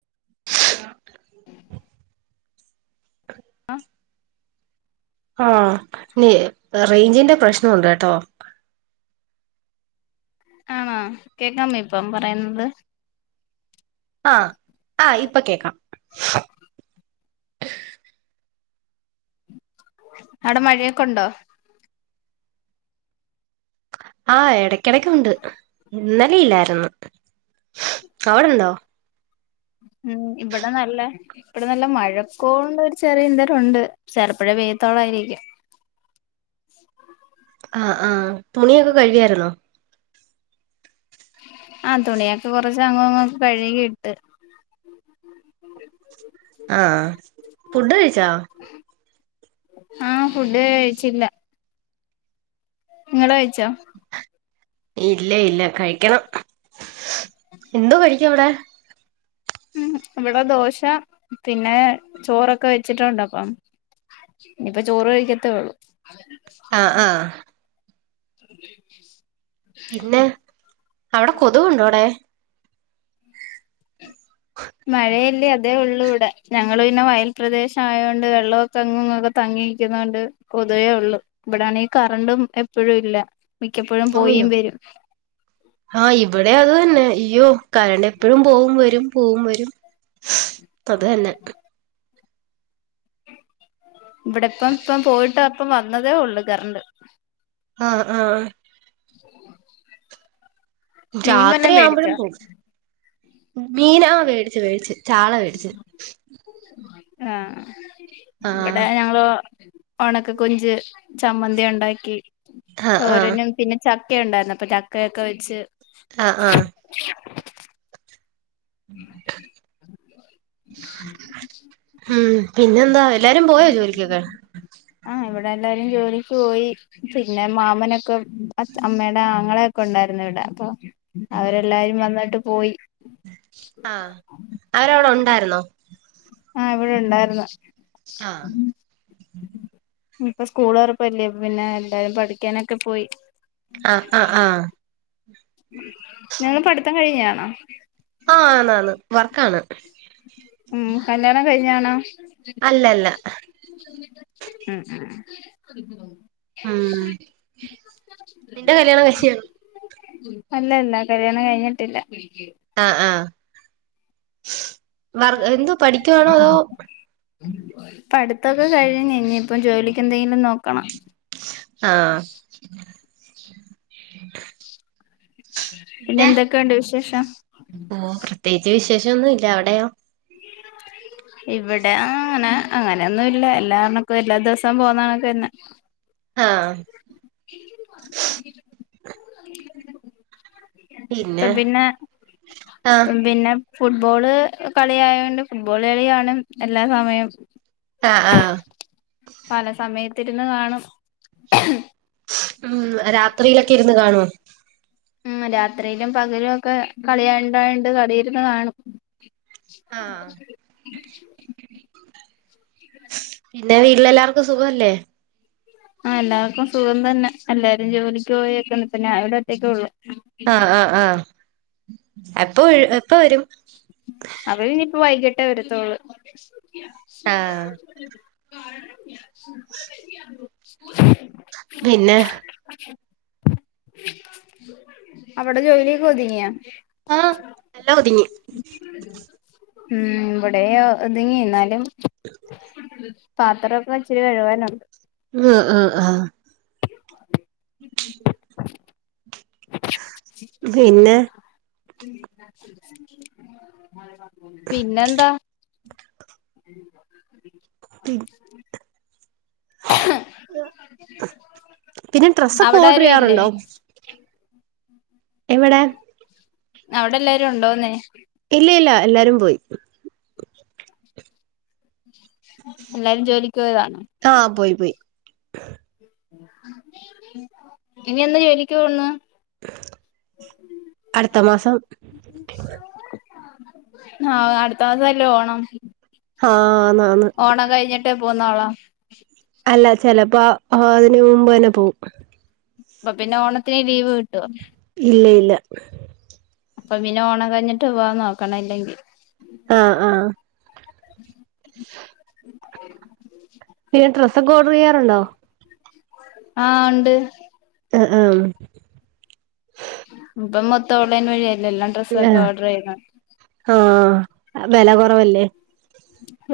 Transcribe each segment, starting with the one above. [inaudible] ആഹ് ആ ന റേഞ്ചിന്റെ പ്രശ്നംണ്ട് ട്ടോ. ആണോ കേക്കാമ ഇപ്പം പറയുന്നത് ആഹ് ആഹ് ഇപ്പൊ കേക്കാം അവിടെ മഴയൊക്കെ ഉണ്ടോ ആ ഇടക്കിടക്കുണ്ട് ഇന്നലെയില്ലായിരുന്നു അവിടെണ്ടോ [inaudible] ഉം ഇവിട നല്ല ഇവിടെ നല്ല മഴക്കോണ്ട് ഒരു ചെറിയ ഇതരം ഉണ്ട് ചെറുപ്പുഴ പെയ്ത്തോളംയിരിക്കും ആഹ് ആഹ് തുണിയൊക്കെ കഴിയായിരുന്നോ ആഹ് തുണിയൊക്കെ കുറച്ച അങ്ങോ അങ്ങക്കെ കഴുകി ഇട്ട് ആഹ് ഫുഡ് കഴിച്ചാ ആഹ് ഫുഡ് കഴിച്ചില്ല നിങ്ങള് കഴച്ചോ ഇല്ല ഇല്ല കഴിക്കണം എന്തോ കഴിക്കും അവിടെ ഉം ഇവിടെ ദോശ പിന്നെ ചോറൊക്കെ വെച്ചിട്ടുണ്ട് അപ്പം ഇനിപ്പ ചോറ് കഴിക്കത്തേള്ളൂ ആഹ് ആഹ് [inaudible] പിന്നെ അവിടെ കൊതുവുണ്ടോ അവിടെ മഴയല്ലെ ഇതേ ഉള്ളൂ ഇവിടെ ഞങ്ങൾ പിന്നെ വയൽ പ്രരദേശം ആയോണ്ട് വെള്ളമൊക്കെ അങ്ങ് തങ്ങിയിക്കുന്നൊണ്ട് കോതുവേ ഉള്ളു ഇവിടാണെങ്കി കറണ്ടും എപ്പോഴും ഇല്ല മിക്കപ്പോഴും പോയി ഓയ്യോ വരും ആഹ് ഇവിടെയാ അത് തന്നെ ഇയ്യോ കരണ്ട് എപ്പോഴും പോവും വരും പോവും വരും അത് തന്നെ ഇവിടെ ഇപ്പം ഇപ്പം പോയിട്ട് അപ്പം വന്നതേ ഉള്ളൂ കറണ്ട് ആഹ് ആഹ് ഉ [inaudible] രാത്രിയാവുമ്പോഴും പോകും മീന മേടിച്ച് വേടച്ച് ചാള വേടിച്ച് ആഹ് ആഹ് ഇവിടെ ഞങ്ങള് ഉണക്കെ കൊഞ്ച് ചമ്മന്തി ഉണ്ടാക്കി ആഹ് ആഹ് തോരനും പിന്നെ ചക്ക ഉണ്ടായിരുന്നു അപ്പൊ ചക്കയൊക്കെ വെച്ച് ആഹ് ആഹ് ഉ [inaudible] ഉം പിന്നെന്താ എല്ലാരും പോയോ ജോലിക്കൊക്കെ ആഹ് ഇവിടെല്ലാരും ജോലിക്ക് പോയി പിന്നെ മാമനൊക്കെ അമ്മയുടെ ആങ്ങളെക്കെ ഉണ്ടായിരുന്നു ഇവിടെ അപ്പൊ അവരെല്ലാരും വന്നിട്ട് പോയി ആഹ് അവരവിടെ ഉണ്ടായിരുന്നോ ആഹ് ഇവിടെ ഉണ്ടായിര്ന്നു ആഹ് ഇപ്പ സ്കൂൾ ഉറപ്പല്ലേ പിന്നെ എല്ലാരും പഠിക്കാനൊക്കെ പോയി ആഹ് ആഹ് ആഹ് നിങ്ങള് പഠിത്തം കഴിഞ്ഞാണോ ആഹ് ആന്നന്ന് വർക്കാണ് ഉം കല്ല്യാണം കഴിഞ്ഞാണോ അല്ല അല്ല ഉം ഉം ഉം നിന്റെ കല്യാണം കഴിച്ചയാണോ [inaudible] അല്ലല്ല കല്യാണം കഴിഞ്ഞിട്ടില്ല ആഹ് ആഹ് എന്തോ പഠിക്കുവാണോ അതോ പഠിത്തൊക്കെ കഴിഞ്ഞ് ഇനി ഇപ്പൊ ജോലിക്ക് എന്തെങ്കിലും നോക്കണം ആഹ് [inaudible] പിന്നെ എന്തൊക്കെയുണ്ട് വിശേഷം ഓഹ് പ്രത്യേകിച്ച് വിശേഷ ഒന്നുല്ല അവിടെയോ ഇവിടെ അങ്ങനെ അങ്ങനെയൊന്നും ഇല്ല എല്ലാർണക്കും എല്ലാ ദിവസം പോന്നമാറിക്കെന്നെ ആഹ് [inaudible] പിന്നെ ആഹ് പിന്നെ ഫുട്ബോള് കളിയായൊണ്ട് ഫുട്ബോള് കളിയാണ് എല്ലാ സമയം ആഹ് ആഹ് പല സമയത്തിരുന്ന് കാണും ഉം രാത്രിയിലൊക്കെ ഇരുന്ന് കാണുവോ ഉം രാത്രിയിലും പകലും ഒക്കെ കളിയാണ്ടായിണ്ട് കളിയിരുന്ന് കാണും ആഹ് പിന്നെ വീട്ടിലെല്ലാർക്കും സുഖല്ലേ ആഹ് എല്ലാവർക്കും സുഖം തന്നെ എല്ലാരും ജോലിക്ക് പോയിയൊക്കെ ഇപ്പം ഞാനിവിടെ ഒറ്റക്കെള്ളൂ ആഹ് ആഹ് ആഹ് എപ്പ എപ്പ വരും അവര് ഇനിപ്പോ വൈകിട്ടേ വരത്തോളൂ ആഹ് പിന്നെ അവിടെ ജോലിയൊക്ക ഒതുങ്ങിയാ ആഹ് എല്ലാം ഒതുങ്ങി ഉം ഇവിടെ ഒതുങ്ങി ന്നാലും പാത്രൊക്കെ ഇച്ചിരി കഴുകാനുണ്ട് ഉം ആഹ് ആഹ് പിന്നെ പിന്നെന്താ [inaudible] പിന്നെ ഡ്രസ്സൊക്കെ ഓർഡർ അവടാരും ഇല്ലേ ചെയ്യാറുണ്ടോ എവടെ അവ്ടെല്ലാരും ഉണ്ടോന്ന് ഇല്ലി ല്ലല്ലാ എല്ലാരും പോയി എല്ലാരും ജോലിക്കോയതാണോ ആ പോയി പോയി ഇനി എന്ന് ജോലിക്ക് പോവ്ന്ന്? അട്ത്ത മാസം ആ അട്ത്ത മാസല്ലേ ഓണം ആഹ് ന്നാന്ന് ഓണം കഴിഞ്ഞിട്ടേ പോന്നൊള്ളോ? അല്ല ചെലപ്പോ അതിന് മുമ്പന്നെ പോവും പപ്പൊ പിന്നെ ഓണത്തിന് ലീവ് കിട്ടോ? ഇല്ലി ല്ലില്ല പ്പൊ പിന്നെ ഓണം കഴിഞ്ഞിട്ട് വാ നോക്കണല്ലെങ്കിൽ ആ ആഹ് [inaudible] പിന്നെ സ്രസ്സൊക്കെ ഓഡറയ്യാർണ്ടോ? ആഹ് ഉണ്ട് അ അ ആമ് ഇപ്പം മൊത്തം ഓൺലൈൻ വഴിയെല്ലെ എല്ലാം ല്ലേ ഡ്രസ്സൊക്കെ ഓർഡർ ചെയ്യുന്നെ ആ വെല കൊറവല്ലേ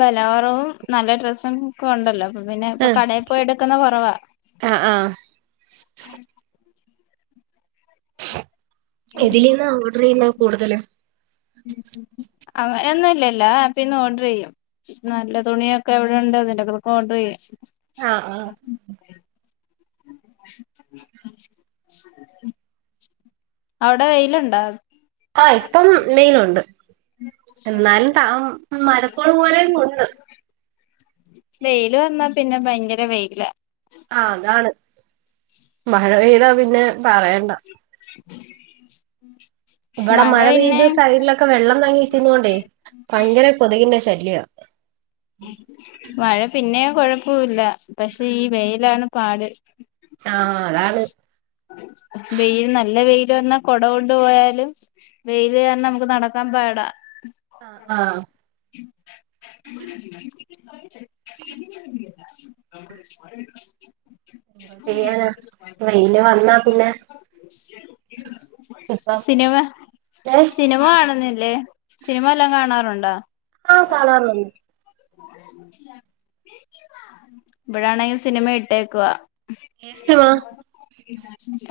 വെല കുറവും നല്ലെ ഡ്രസ്സും ഒക്കെ ഉണ്ടല്ലോ അപ്പൊ പിന്നെ ഇപ്പൊ കടയിൽ പോയി എടുക്കുന്നത് കൊറവാ അ ആഹ് എതിലിന്നാ ഓഡറെയ്യുന്നത് കൂടുതലും അങ്ങനൊന്നൂല്ലാ എല്ലാ ആപ്പിന്നും ഓഡ്റയ്യും നല്ലെ തുണിയൊക്കെ എവിടെണ്ട് അതിൻ്റൊക്കെ ഓർഡർയ്യ് അ ആഹ് അവ്ടെ വെയില്ണ്ടോ? ആ ഇപ്പം വെയില്ണ്ട് എന്നാലും ത മഴക്കോള് കോള്ങ്ങ് ഉണ്ട് വെയില് വന്നാ പിന്നെ ഭയങ്കര വെയിലാ ആ അതാണ് മഴ പെയ്താ പിന്നെ പറയണ്ട [inaudible] ഇബടെ മഴ പെയ്ത് സൈഡിലൊക്കെ വെള്ളം തങ്ങിരിക്കുന്നോണ്ടേ ഭയങ്കര കൊതുകിന്റെ ശല്ല്യാ മഴ പിന്നേം കൊഴൊപ്പൂല്ല പക്ഷെ ഈ വെയിലാണ് പാട് ആ അതാണ് വെയില് നല്ല വെയില് വന്നാ കൊട കൊണ്ട് പോയാലും വെയില് കാര്ണം നമ്ക്ക് നടക്കാൻ പാടാ അഹ് ആഹ് ന്ത് ചെയ്യാനാ വെയില് വന്നാ പിന്നെ ഇപ്പം സിനിമാ ഏഹ് സിന്‌മ കാണുന്നില്ലേ സിന്‌മ വല്ലോം കാണാറുണ്ടോ ആഹ് കാണാറുൺ ഇവ്ടാണെങ്കി സിന്‌മ ഇട്ടേക്കുവാ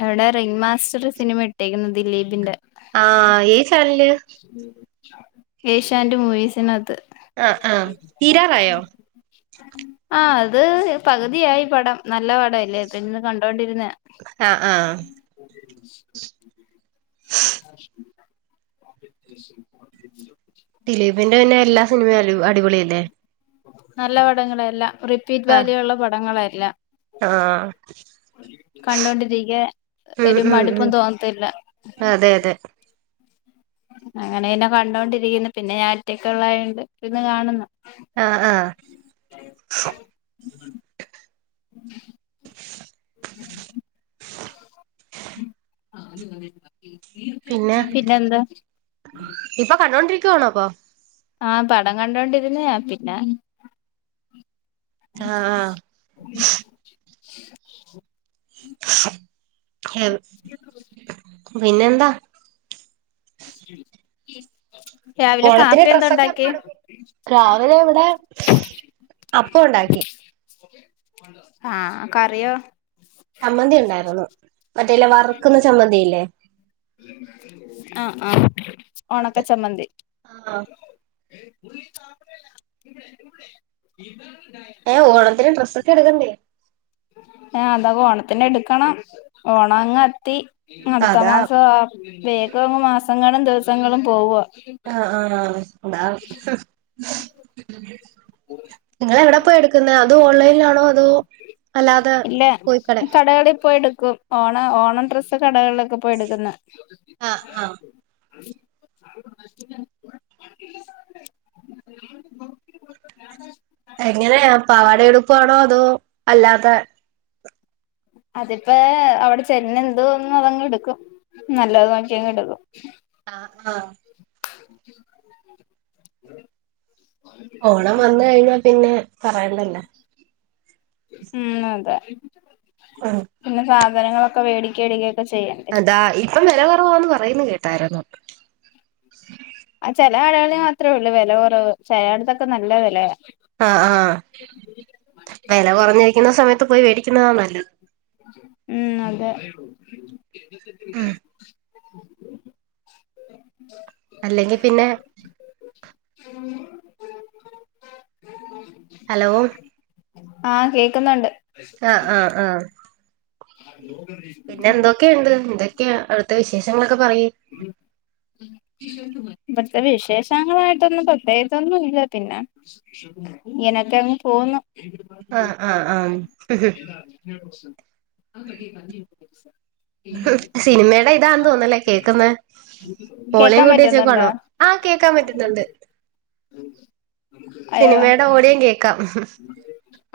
എവ്ടെ റിംഗ് മാസ്റ്റർ സിനിമ ഇട്ടേയ്ക്കുന്നു ദിലീപിന്റെ ആഹ് ഈ ചാനല് ഏഷ്യാനെറ്റ് മൂവീസ്നക്‌ത്ത് ആഹ് ആഹ് തീരാറായോ ആഹ് അത് പക്‌തിയായി പടം നല്ല പടം എല്ലേ അപ്പ ഇര്ന്ന് കണ്ടോണ്ടിര്ന്നെയാ ആഹ് ആഹ് ദിലീപിന്റെ പിന്നെ എല്ലാ സിൻമെയും അലുവാ അടിപൊളി അല്ലേ നല്ല പടങ്ങളാ എല്ലാം റിപ്പീറ്റ് ആഹ് വാല്യൂ ഒള്ള പടങ്ങളാ എല്ലാം ആഹ് കണ്ടോണ്ടിരിയ്ക്കാൻ ഉം ഒര് ഉം മട്പ്പും ഉം തോന്നത്തില്ലാ അതെ അതെ അങ്ങെനെ പിന്നെ കണ്ടാേണ്ടിരിയ്ക്കുന്നു പിന്നെ ഞാൻ ഒറ്റക്ക് ഉള്ളായോണ്ട് ഇര്ന്ന് കാണ്ന്നു ആഹ് ആഹ് പിന്നെ പിന്നെന്താ ഇപ്പൊ കണ്ടോണ്ടിരിക്കുവാണോ അപ്പൊ ആഹ് പടം കണ്ടോണ്ടിര്ന്നെയാ പിന്നെ ആഹ് ആഹ് പിന്നെന്താ രാവിലെ ഓണത്തിന് കാപ്പി എന്താ ഡ്രസ്സൊക്കെ എപ്പ ഉണ്ടാക്കിയെ എട്ക്കും രാവിലെ ഇവിടെ അപ്പം ഒണ്ടാക്കി ആഹ് കറിയോ ചമ്മന്തി ഉണ്ടായിര്ന്നു മറ്റേല്ലെ വറ്ക്ക്ന്ന ചമ്മന്തിയില്ലേ ആഹ് ആഹ് ഒണക്കച്ചമ്മന്തി ആ ഓഹ് ഓണത്തിന് ഡ്രസ്സൊക്കെ എട്ക്കെണ്ടെ ഏഹ് അതൊക്കെ ഓണത്തിന് എട്ക്കെണം ഓണ അങ്ങ് എത്തി അട്ത്ത അതാ മാസവാ വേഗം മാസങ്ങളും ദിവ്സങ്ങളും പോവാ ആഹ് ആഹ് അതാ നിങ്ങളെവെടെ പോയാ എട്ക്ക്ന്നെ അതും ഓൺലെയ്ൻലാണോ അതോ അല്ലാതെ പോയ് കടേ കടകളി പോയ്ട്ക്കും ഓണ ഓണം ഡ്രെസ്സ് കടകൾലൊക്കെ പോയ് എട്ക്ക്ന്നെ അഹ് ആഹ് എങ്ങനെയാ പാവാടേം ഉടുപ്പു ആണോ അതോ അല്ലാത്തെ അതിപ്പാ അവ്ടെ ചെന്നെന്ത്‌ തോന്ന്ന്നു അതങ്ങെട്ക്കും നല്ലത് നോക്കിയങ്ങെട്ക്കും ആഹ് ആഹ് ഓണം വന്ന് കഴിഞ്ഞാ പിന്നെ പറയണ്ടല്ലാ ഉം അതെ പിന്നെ സാധനങ്ങളൊക്കെ വേടിയ്ക്കാരിക്കും അതാ ഇപ്പം വെല കൊറവാന്ന് പറയ്ന്നെ കേട്ടായ്ര്ന്നു ആഹ് ചെലെ കടകൾല് മാത്രേ ഒള്ളു വെല കൊറവ് ചെലാേട്ത്തൊക്കെ നല്ല വെലയാ ആഹ് ആഹ്. വെല കൊറഞ്ഞേയ്ക്ക്‌ന്ന സമയത്ത് പോയി വേടിക്കുന്നതാ നല്ലത്.. ഉം അതെ അല്ലെങ്കി പിന്നെ. ഹലോ ആ കേക്കുന്നുണ്ട് ആഹ് ആഹ് ആഹ് [unintelligible] യോഗ [unintelligible] പിന്നെ എന്തൊക്കെയ്ണ്ട് എന്തെക്കെയാ അവിട്ത്തെ വിശേഷങ്ങളൊക്കെപറയ്. ഉം ഉം ഇബട്ത്തെ വിശേഷങ്ങളായിട്ടൊന്നും പ്രത്യേകിച്ചൊന്നും ഇല്ല. പിന്നെ ഇങ്ങനെയൊക്കെ അങ്ങ് പോവ്ന്ന് ആഹ് ആഹ് ആഹ് [unintelligible] ആ വീട്ടിൽ പന്നി ഇണ്ടോ ചോയ്ക്ക ഇല്ല്യല്ല്യാ [unintelligible] കേക്ക്‌ന്ന് വോളിയം കൂട്ടി പറ്റുന്നുണ്ടോ വെച്ചേക്കുവാണോ. ആഹ് കേക്കാൻ പറ്റ്ന്ന്ണ്ട്. അയ്യോ സിനിമേടെ ഓടിയം കേക്കാം.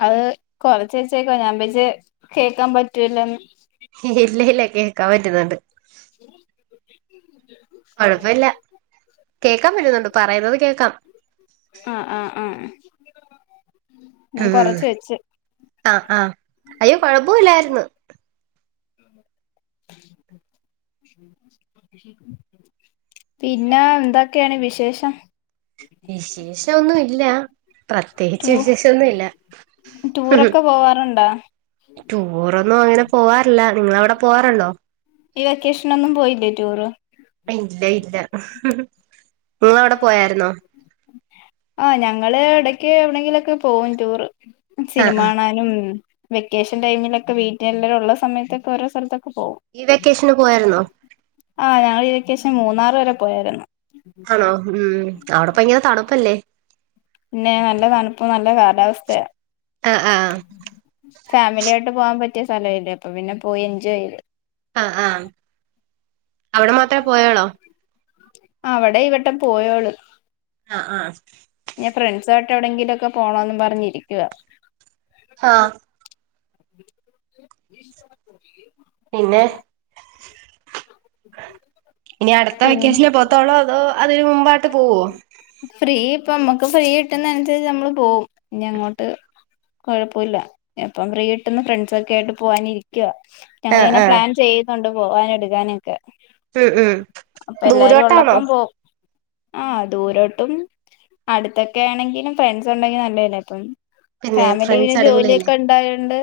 അത് കൊറച്ച് വെച്ചേക്ക്‌വാ. ഞാൻ വിചാരിച്ച് കേക്കാൻ പറ്റുലെന്ന് ഇല്ല ഇല്ല കേക്കാം പറ്റുന്നുണ്ട്. കൊഴപ്പ ഇല്ല കേക്കാം പറ്റുന്നുണ്ട് പറയുന്നത് കേക്കാം. ആഹ് ആഹ് ആഹ് ഞാൻ ഉം ഉം ഉം കൊറച്ച് വെച്ച് അഹ് അഹ് അയ്യോ കൊഴപ്പ ഇല്ലായിര്ന്ന് പിന്നേ എന്തൊക്കെയാണ് വിശേഷം വിശേഷം ഒന്നും ഇല്ല. പ്രത്യേകിച്ച് വിശേഷൊന്നു ഇല്ല ന്നട്ട് റ്റൂറൊക്കെ പോവാറ്ണ്ടാ റ്റൂറൊന്നും അങ്ങനെ പോവാറില്ല. നിങ്ങളെ അവിടെ പോവാറ്ണ്ടോ ഈ വെക്കേഷനൊന്നും പോയില്ലേ റ്റൂറ് അയ് ഇല്ലേ ഇല്ല നിങ്ങളവിടെ പോയായിരുന്നോ ആഹ് ഞങ്ങള് എടക്ക് എവിടെങ്കിലൊക്കെ പോവും റ്റൂറ് ആ സിനിമ ആ കാണാനും വെക്കേഷൻ ടൈമിലൊക്കെ വീട്ടിലെല്ലാരും ഒള്ള സമയത്തൊക്കെ ഓരോ സ്ഥലത്തൊക്കെ പോവും. ഈ വെക്കേഷന് പോയാര്ന്നോ. ആഹ് ഞങ്ങള് ഈ വെക്കേഷൻ മൂന്നാറ് വരെ പോയാര്ന്നു ആണോ ഉം അവിടെ പ്പൊ ഭയങ്കരെ തണുപ്പല്ലേ.. പിന്നെ നല്ല തണുപ്പും നല്ല കാലാവസ്ഥയാ അഹ് ആഹ് ഫാമിലിയായിട്ട് പോവാൻ പറ്റിയ സ്ഥലം അല്ലേ. അപ്പൊ പിന്നെ പോയി എൻജോയ് ചെയ്ത് അഹ് ആഹ് അവിടെ മാത്രേ പോയൊളോ അവടെ ഈ വെട്ടം പോയോളു. അഹ് ആഹ് ഇഞ് ഫ്രെണ്ട്സ് ആയിട്ട് എവിടെയെങ്കിലൊക്കെ പോണോന്നും പറഞ്ഞിരിക്യുവ. ഹാ [unintelligible] പിന്നെ ഇനി അത്ത വെക്കേഷൻലേ പോവത്തൊള്ളോ അതോ പിന്നെ അതിന് മുമ്പായിട്ട് പോവോ. ഫ്രീ ഇപ്പം അമ്മക്ക് ഫ്രീ കിട്ട്ന്നെ അൻസരിച്ച് നമ്മള് പോവും ഇനി അങ്ങോട്ട്. കൊഴപ്പുല്ല എപ്പം ഫ്രീ കിട്ട്ന്ന് ഫ്രണ്ട്സൊക്കേയിട്ട് പോവാനിരി ക്ക ആ ഞങ്ങളിങ്ങനെ ആ പ്ലാൻ ചെയ്യുന്നുണ്ട് പോവാനും എടുകാനൊക്കെ ഉം ഉം അപ്പൊ എല്ലാരും ദൂരോട്ടാണോ ഉള്ളപ്പം പോവും ആഹ് ദൂരോട്ടും അടുത്തൊക്കെ ആണെങ്കിലും ഫ്രണ്ട്സ് ഉണ്ടെങ്കി നല്ലേല്ലെ അപ്പം പിന്നെ ഫാമിലി പിന്നെ ഫ്രണ്ട്സ് അടിപൊളിയല്ലേ ജോലിയൊക്കെ ഉണ്ടായോണ്ട്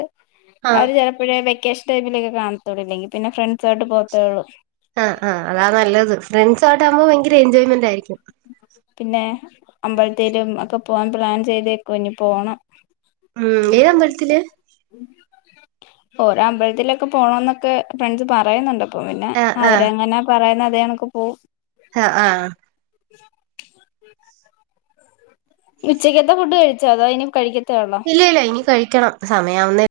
ആ അവര് ചിലപ്പോഴേ വെക്കേഷൻ ടൈമിലൊക്കെ കാണത്തൊളൂ ഇല്ലെങ്ക പിന്നെ ഫ്രണ്ട്സ ആയ്ട്ട് പോവത്തേളൂ ആഹ് ആഹ് അതാ നല്ലത് ഫ്രണ്ട്സോയ്ട്ട് ആകുമ്പോൾ ഭയങ്കര എൻജോയ്മെന്റ് ആയിരിക്കും പിന്നെ അമ്പലത്തേലും ഒക്കെ പോവാൻ പ്ലാൻ ചെയ്തേക്കുവ ഇഞ് പോണം ഉം ഏ അമ്പലത്തില് ഓരോ അമ്പലത്തിലൊക്കെ പോണം എന്നൊക്കെ ഫ്രണ്ട്സ് പറയുന്നുണ്ട് അപ്പം പിന്നെ ആ ആ അവരെങ്ങനെ പറയുന്നെ അതേകണക്ക് പോവും ആഹ് ആഹ് [inaudible] ഉച്ചക്കത്തെ ഫുഡ് കഴിച്ചോ അതോ ഇനി കഴിക്കത്തേ ഒള്ളോ ഇല്ല ഇല്ല ഇനി കഴിക്കണം സമയാവുന്നേ